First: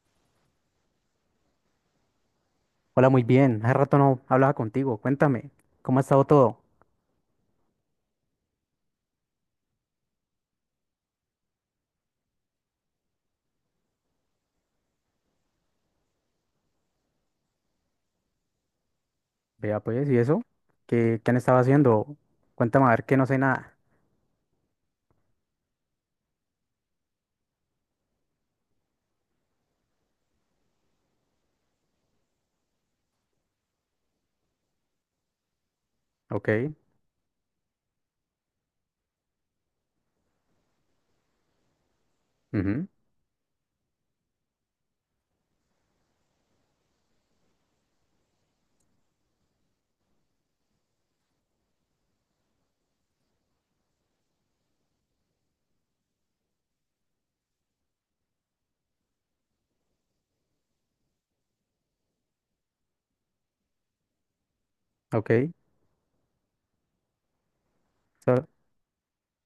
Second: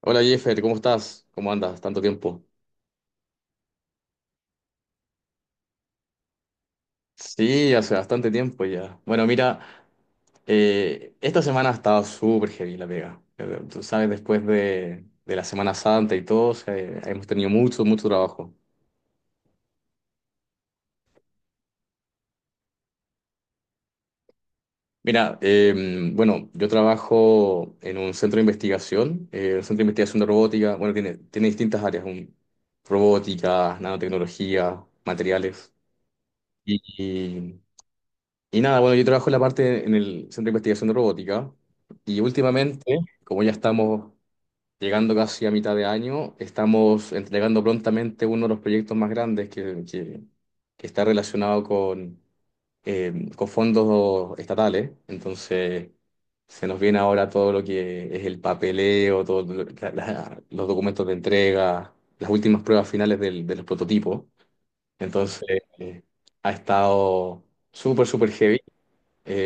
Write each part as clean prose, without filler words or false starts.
Hola Jeffer, ¿cómo estás? ¿Cómo andas? Tanto tiempo. Hola, muy bien. Hace rato no hablaba contigo. Cuéntame, ¿cómo ha estado todo? Sí, hace bastante tiempo ya. Bueno, mira, esta semana ha estado súper heavy la pega. Tú sabes, después de la Semana Santa y todo, hemos tenido mucho, mucho trabajo. Vea, pues, ¿y eso? ¿Qué han estado haciendo? Cuéntame, a ver, que no sé nada. Mira, bueno, yo trabajo en un centro de investigación, un centro de investigación de robótica. Bueno, tiene distintas áreas: robótica, nanotecnología, materiales. Ok, Y nada, bueno, yo trabajo en la parte en el Centro de Investigación de Robótica y ujú, últimamente, como ya estamos llegando casi a mitad de año, estamos entregando prontamente uno de los proyectos más grandes que está relacionado con fondos estatales. Entonces, se nos viene ahora todo lo que es el papeleo, todos los documentos de entrega, las últimas pruebas finales de los prototipos. ok. Entonces, Eso, eh, ha estado súper, súper eso heavy.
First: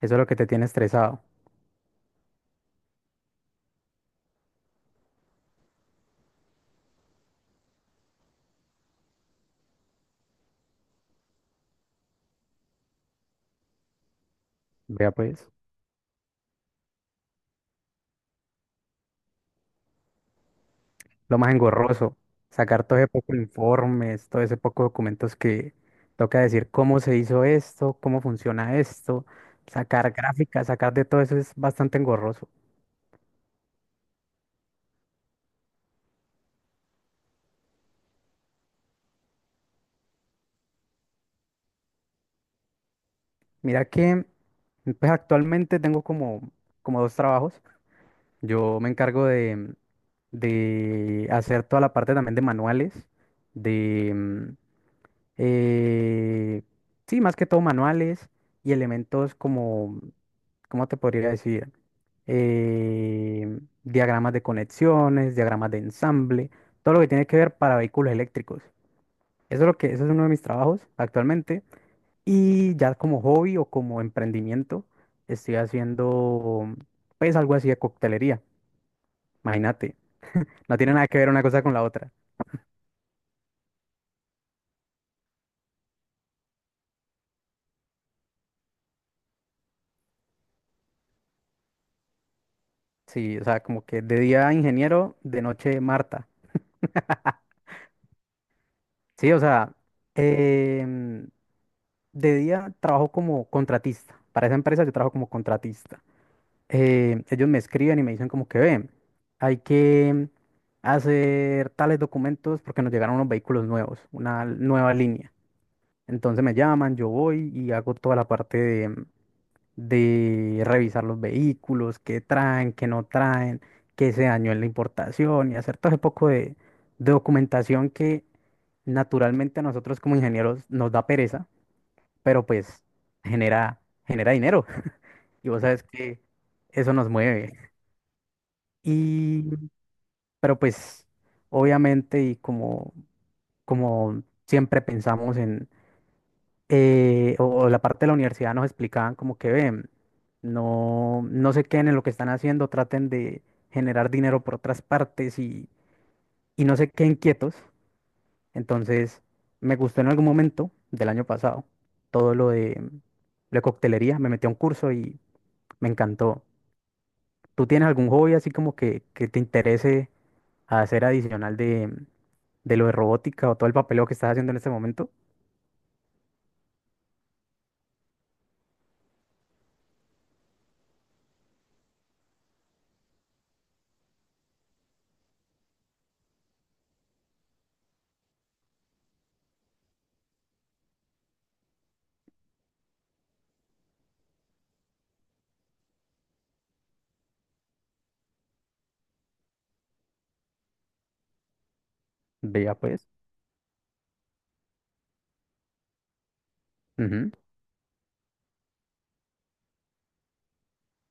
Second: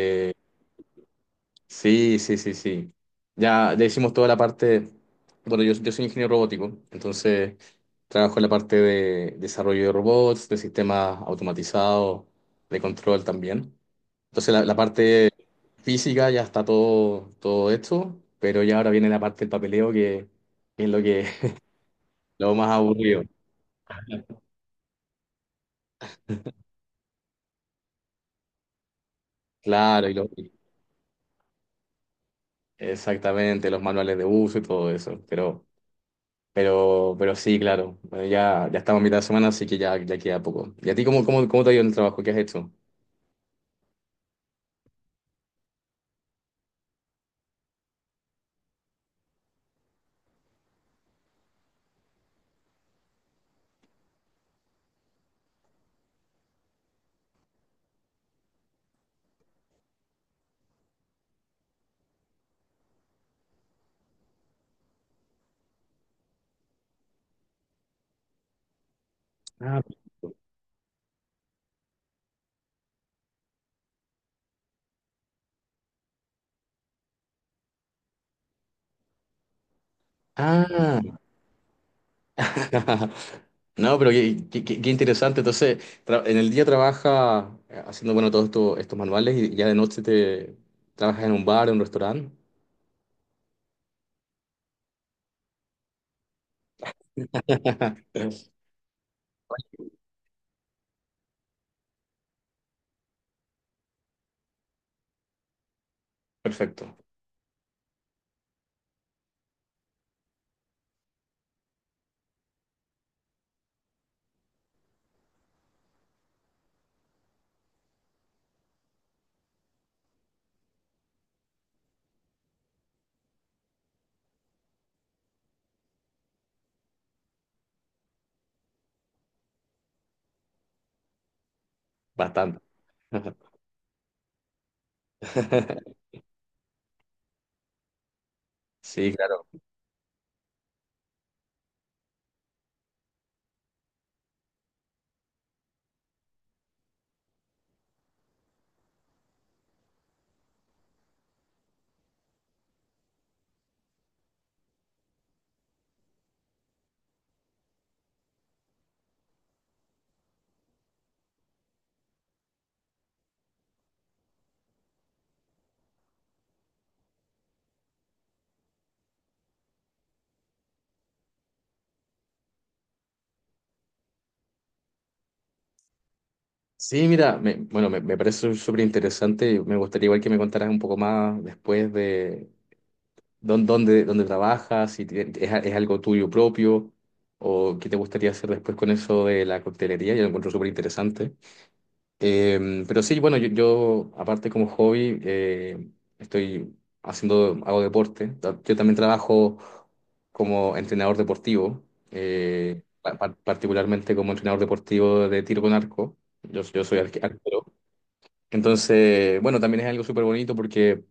es lo que te tiene estresado. Sí, sí, sí, sí. Ya hicimos toda la parte. Bueno, yo soy ingeniero robótico, entonces trabajo en la parte de desarrollo de robots, de sistemas automatizados, de control también. Entonces la Vea, parte pues, física ya está todo, todo hecho, pero ya ahora viene la parte del papeleo que, es lo que lo más engorroso. lo más Sacar todo ese aburrido. poco de informes, todo ese poco de documentos que toca decir cómo se hizo esto, cómo funciona esto. Claro, Sacar gráficas, sacar de todo eso es bastante engorroso. exactamente, los manuales de uso y todo eso. Pero sí, claro. Bueno, ya estamos a mitad de semana, así que ya queda poco. ¿Y a ti cómo, cómo, cómo te ha ido en el trabajo? ¿Qué has hecho? Mira que, pues, actualmente tengo como dos trabajos. Yo me encargo de hacer toda la parte también de manuales, de, eh, sí, más que todo manuales y elementos como, ¿cómo te podría decir? Diagramas de conexiones, diagramas de ensamble, todo lo que tiene que ver para vehículos eléctricos. Eso es lo Ah, que, eso es uno de mis trabajos actualmente. Y ya como hobby o como emprendimiento, estoy haciendo pues algo así de coctelería, imagínate. No tiene nada ah, que ver una cosa con la otra. no, pero qué, qué interesante. Entonces, en el día trabaja haciendo, bueno, todos estos, estos manuales, y ya de noche te trabajas en un bar, en un restaurante. Sí, o sea, como que de día ingeniero, de noche Marta. Sí, o sea, em, de día trabajo como contratista. Para esa empresa yo trabajo como contratista. Perfecto, Ellos me escriben y me dicen como que ven, hay que hacer tales documentos porque nos llegaron unos vehículos nuevos, una nueva línea. Entonces me llaman, yo voy y hago toda la parte de revisar los vehículos, qué traen, qué no traen, qué se dañó en la importación y hacer todo ese poco de documentación que naturalmente a nosotros como ingenieros nos da pereza, pero bastante. pues genera, genera dinero y vos sabes que eso nos mueve. Sí, Y, claro. pero pues obviamente y como siempre pensamos en o la parte de la universidad nos explicaban como que ven, no, no se queden en lo que están haciendo, traten de generar dinero por otras partes y no se queden quietos. Entonces, me gustó en algún momento del año pasado todo lo de la coctelería, me metí a un curso y me encantó. ¿Tú tienes algún hobby así como que te interese hacer adicional de lo de robótica o todo el papeleo que estás haciendo en este momento? Sí, mira, bueno, me parece súper interesante. Me gustaría igual que me contaras un poco más después. ¿Dónde trabajas? Si es, es algo tuyo propio o qué te gustaría hacer después con eso de la coctelería. Yo lo encuentro súper interesante. Pero sí, bueno, aparte como hobby, estoy hago deporte. Yo también trabajo como entrenador deportivo, Vea pues. Particularmente como entrenador deportivo de tiro con arco. Yo soy Ujú, arquero. Entonces, bueno, también es algo súper bonito porque...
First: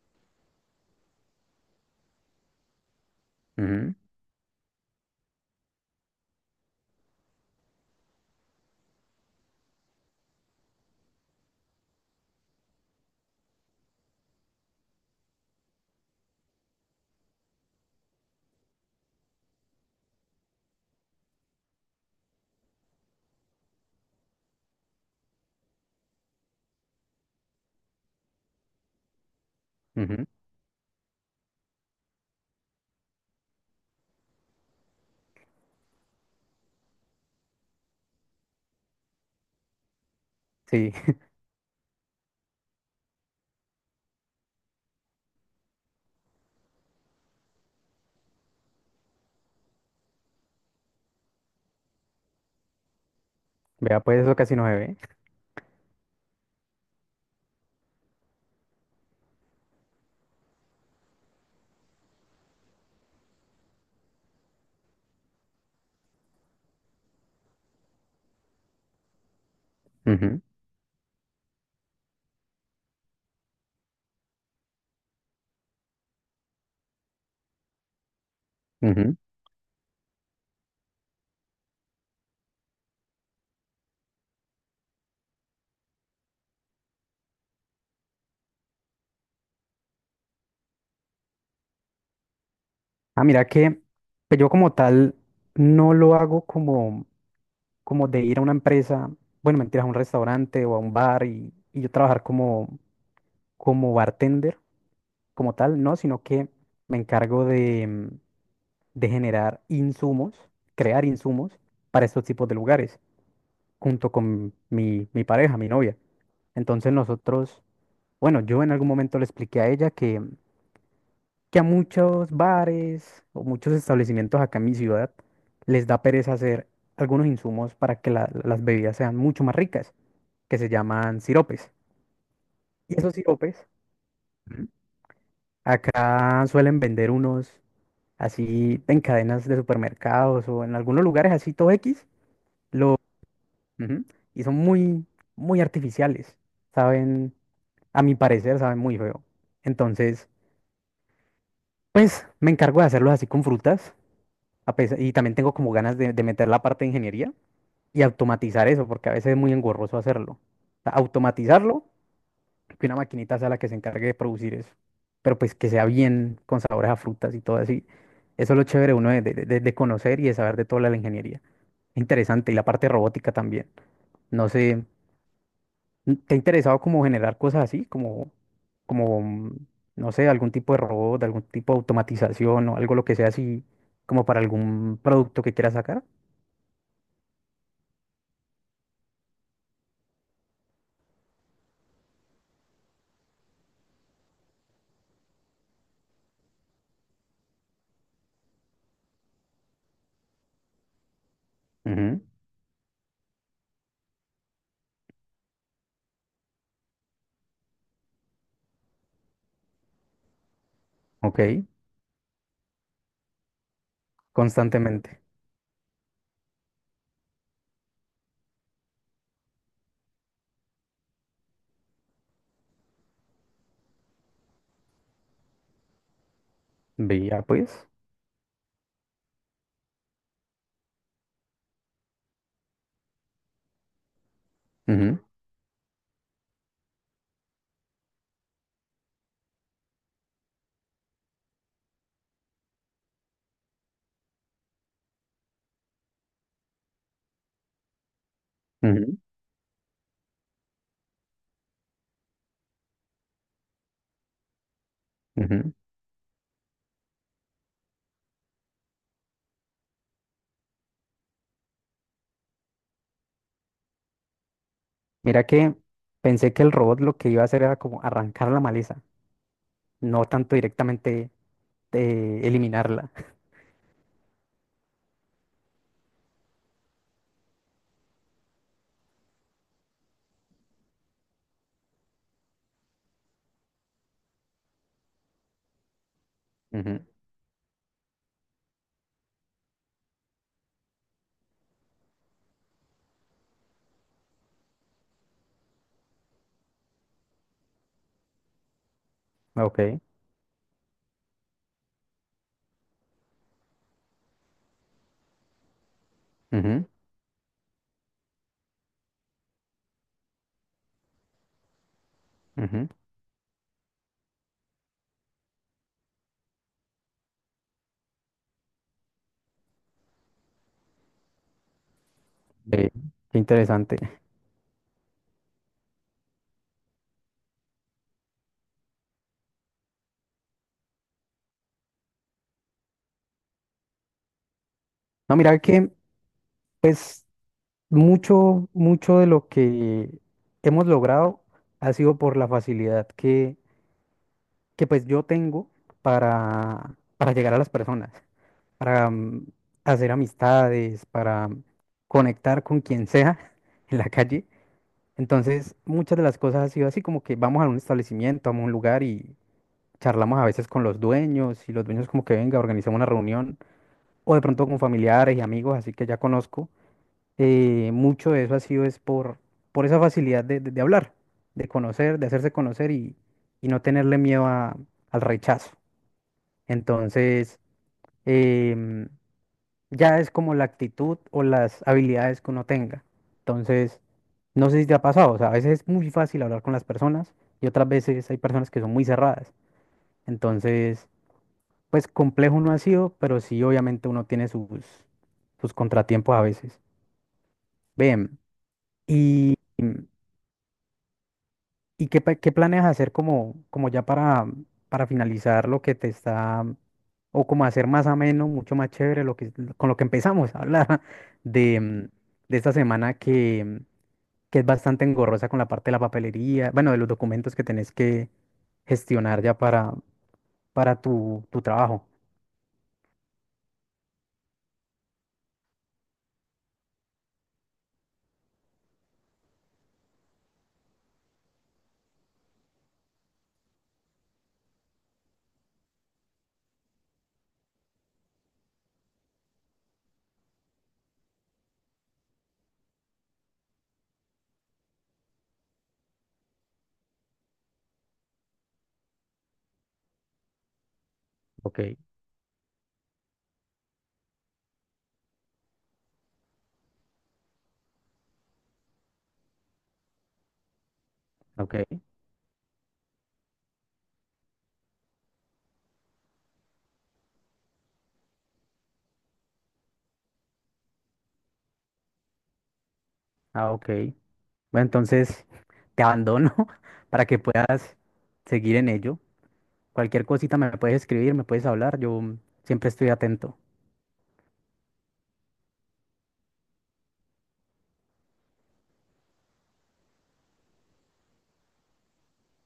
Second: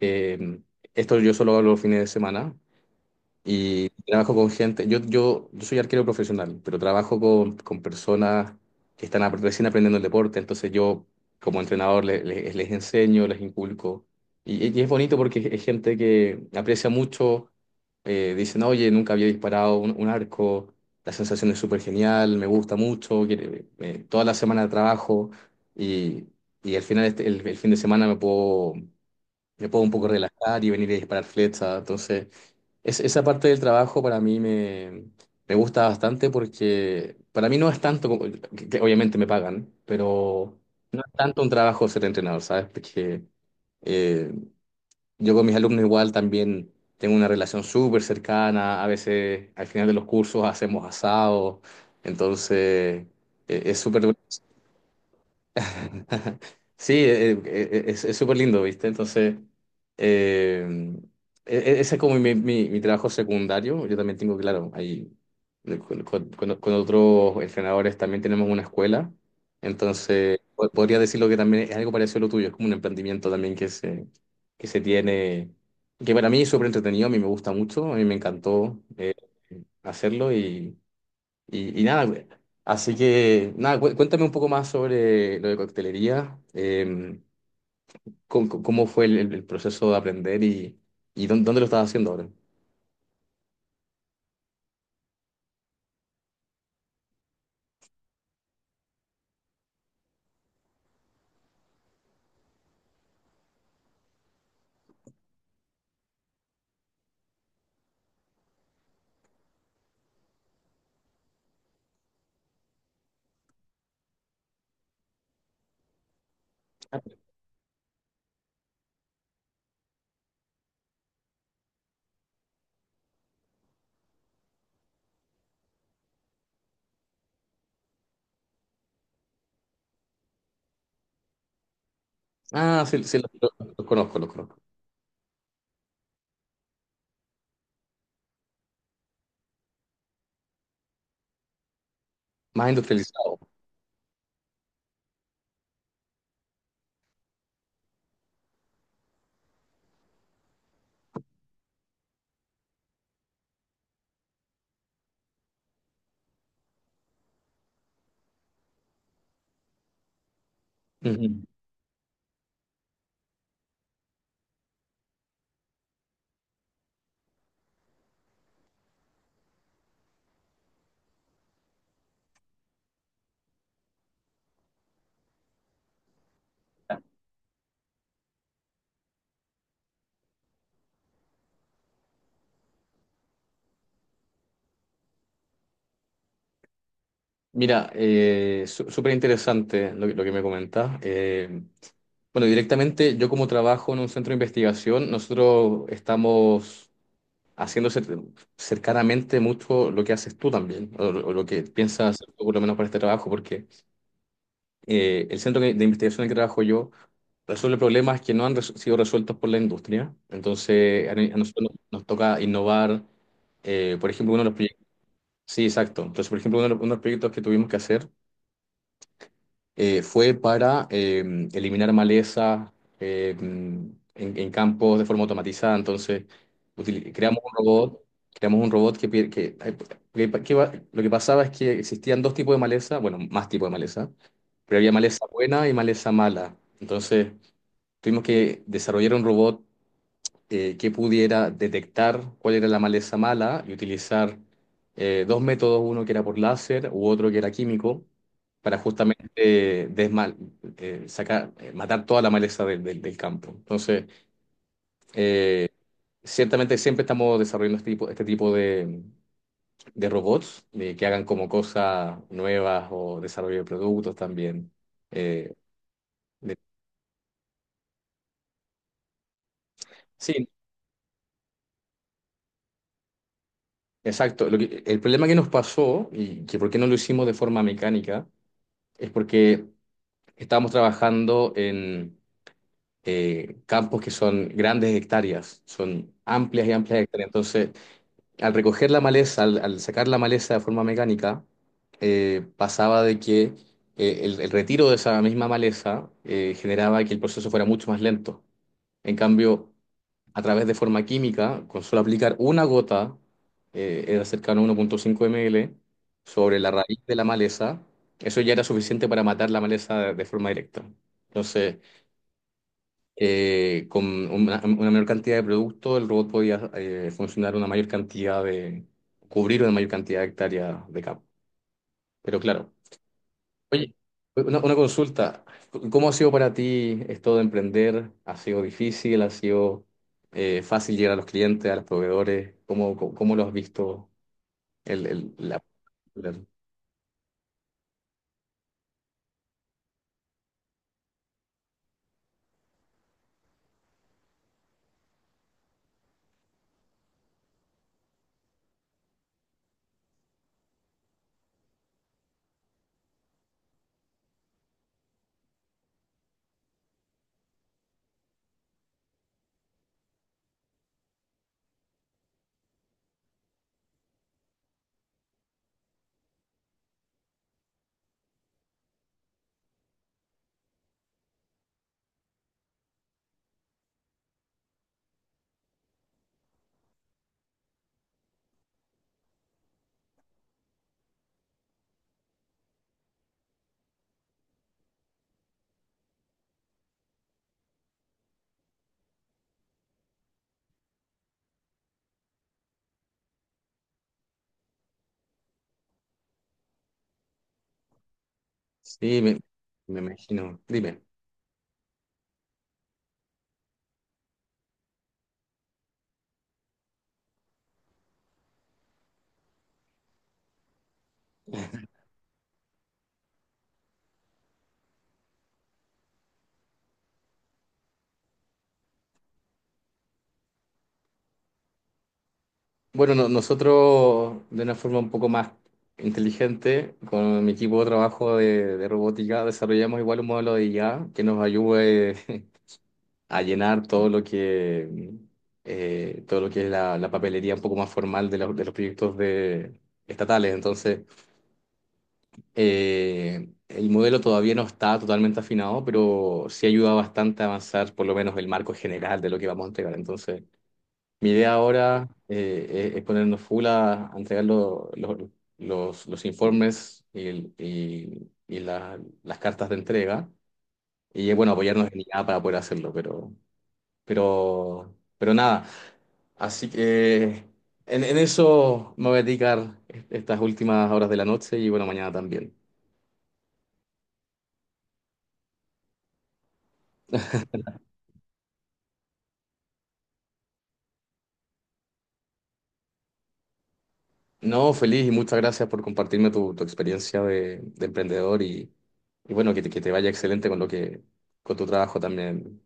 eh, esto yo solo hago los fines de semana, y trabajo con gente. Yo soy arquero profesional, pero trabajo con personas que están recién aprendiendo el deporte. Entonces yo, como entrenador, enseño, les inculco. Y es bonito porque es gente que aprecia mucho. Dicen: oye, nunca había disparado un arco, la sensación es súper genial, me gusta mucho. Toda la semana trabajo, y, y al final el fin de semana me puedo un ujú, poco ujú. relajar y venir a disparar flechas. Entonces... Esa parte del trabajo para mí me gusta bastante, porque para mí no es tanto como que obviamente me pagan, pero Sí. no es tanto un trabajo ser entrenador, ¿sabes? Porque eh, yo con mis alumnos igual también tengo una relación súper cercana. A veces al final de los cursos hacemos asado. Entonces es Vea, súper pues eso casi no se ve. sí, es súper lindo, ¿viste? Entonces, eh, ese es como mi trabajo secundario. Yo también tengo, claro, ahí, con otros entrenadores, también tenemos una escuela. Entonces, Ujú, podría decirlo que también es algo parecido a lo tuyo, es como un emprendimiento también que se tiene, que para mí es súper entretenido. A mí me gusta mucho, a mí me encantó, ujú. hacerlo. Y nada, güey, así que nada, cuéntame un poco más sobre lo de coctelería, cómo fue el proceso de aprender, y dónde lo estás haciendo ahora. Ah, mira que pues, yo como tal no lo hago como de ir a una empresa, bueno, mentira, a un restaurante o a un bar y yo trabajar como bartender, como tal, no, sino que me encargo de, de generar insumos, crear insumos para estos tipos de lugares, junto con mi pareja, mi novia. Entonces nosotros, bueno, yo en algún momento le expliqué a ella que a muchos bares o muchos establecimientos acá en mi ciudad les da pereza hacer algunos insumos para que las bebidas sean mucho más ricas, que se llaman siropes. Ah, Y sí, esos sí, los, siropes, los- los conozco, los conozco. ujú, acá suelen vender unos así en cadenas de supermercados o en algunos lugares así todo X, Más lo, industrializado. ujú, y son muy, muy artificiales, saben, a mi parecer, saben muy feo. Entonces, pues me encargo de hacerlos así con frutas. Y también tengo como ganas de meter la parte de ingeniería y automatizar eso, porque a veces es muy engorroso hacerlo. O sea, Ujú. automatizarlo, que una maquinita sea la que se encargue de producir eso. Pero pues que sea bien con sabores a frutas y todo así. Eso es lo chévere uno de conocer y de saber de toda la ingeniería. Interesante. Y la parte robótica también. No sé, ¿te ha interesado como generar cosas así? Como, mm, no sé, algún tipo de robot, algún tipo de automatización o algo lo que sea así, como para algún producto que quieras sacar. Mira, súper interesante que lo que me comentas. Bueno, directamente, yo como trabajo en un centro de investigación, nosotros estamos haciendo cercanamente mucho lo que haces tú también, o lo que piensas Ujú. hacer tú por lo menos para este trabajo, porque... el centro de investigación en que trabajo yo resuelve problemas que no han sido resueltos por la industria. Entonces, a Ok, nosotros nos toca innovar. Por ejemplo, uno de los proyectos. constantemente. Sí, exacto. Entonces, por ejemplo, uno de los proyectos que tuvimos que hacer, fue para, eliminar maleza, en campos de forma automatizada. Entonces, creamos Veía, pues. Creamos un robot que, pi- que va- lo que pasaba es que existían dos tipos de maleza, bueno, más tipos de maleza, pero había Ujú, maleza buena y maleza mala. Entonces, tuvimos que desarrollar un robot que pudiera detectar cuál era la maleza mala y utilizar dos métodos, uno que era por láser u otro que era químico, para ujú, justamente eh, desmal- matar toda la maleza del campo. Entonces, eh, ujú. ciertamente siempre estamos desarrollando este tipo de robots que hagan como cosas nuevas, o desarrollo de productos también. Mira Eh, que pensé de- que el robot lo que iba a hacer era como arrancar la maleza, no sí, tanto directamente eliminarla. exacto. El problema que nos pasó, y que por qué no lo hicimos de forma mecánica, es porque estamos trabajando en campos que son grandes hectáreas, son amplias y amplias Ujú, hectáreas. Entonces, al recoger la maleza, al sacar la maleza de forma mecánica, pasaba de que, el retiro de esa misma maleza, generaba que el proceso fuera mucho más lento. En cambio, ok, a través de forma química, con solo aplicar una gota, era cercano a 1,5 ml sobre la ujú, raíz de la maleza, eso ya era suficiente para matar la maleza de forma directa. Entonces, ujú. Con una menor cantidad de productos, el robot podía, funcionar una mayor cantidad cubrir una mayor cantidad de hectáreas de campo. Pero claro. Ve, qué Oye, interesante. una consulta: ¿cómo ha sido para ti esto de emprender? ¿Ha sido difícil? ¿Ha sido, fácil llegar a los clientes, a los proveedores? ¿Cómo lo has visto? El, el- No, mira la- que, la- pues, mucho, mucho de lo que hemos logrado ha sido por la facilidad que pues yo tengo para llegar a las personas, para hacer amistades, para conectar con quien sea en la calle. Entonces, muchas de las cosas ha sido así como que vamos a un establecimiento, vamos a un lugar y charlamos a veces con los dueños y los dueños como que venga, organizamos una reunión o de pronto con familiares y amigos, así que ya conozco. Mucho de eso ha sido es por esa facilidad de hablar, de conocer, de hacerse conocer y no tenerle miedo al rechazo. Entonces, em, ya es como la actitud o las habilidades que uno tenga. Entonces, no sé si te ha pasado, o sea, a veces es muy fácil hablar con las personas y otras veces hay personas que son muy cerradas. Entonces, pues complejo no ha sido, pero sí obviamente uno tiene sus contratiempos a veces. Bien, Sí, me, y me em, imagino. Dime. ¿Y qué planeas hacer como ya para finalizar lo que te está, o como hacer más ameno, mucho más chévere lo que, con lo que empezamos a hablar de, mm, de esta semana que es bastante engorrosa con la parte de la papelería, bueno, de los documentos que tenés que gestionar ya para tu trabajo? Bueno, nosotros de una forma un poco más inteligente, con mi equipo de trabajo de robótica, desarrollamos igual un modelo de IA que nos ayude a llenar todo lo que es la papelería un poco más formal los de los proyectos, estatales. Entonces, el modelo todavía no está totalmente afinado, pero sí ayuda bastante a avanzar por lo menos el marco general de lo que vamos a entregar. Entonces, mi idea Ok, ahora, es ponernos full a entregar los informes, las cartas de entrega. Bueno, ok, apoyarnos en IA para poder hacerlo, pero, nada. Así que en eso me voy a dedicar estas últimas horas de la noche, y bueno, mañana también. ah, ok. Bueno, entonces te abandono para que puedas seguir en ello. Cualquier cosita me puedes escribir, me puedes hablar, yo siempre estoy atento. No, feliz, y muchas gracias por compartirme tu experiencia de emprendedor, y bueno, que te vaya excelente con lo que, con tu trabajo también.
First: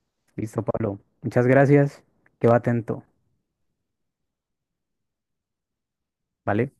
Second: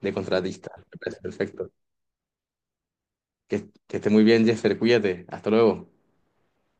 De Listo, contratista. Me Pablo. parece Muchas perfecto. gracias, quedo atento, Que, que esté muy bien, Jeffer. Cuídate. Hasta luego. ¿vale?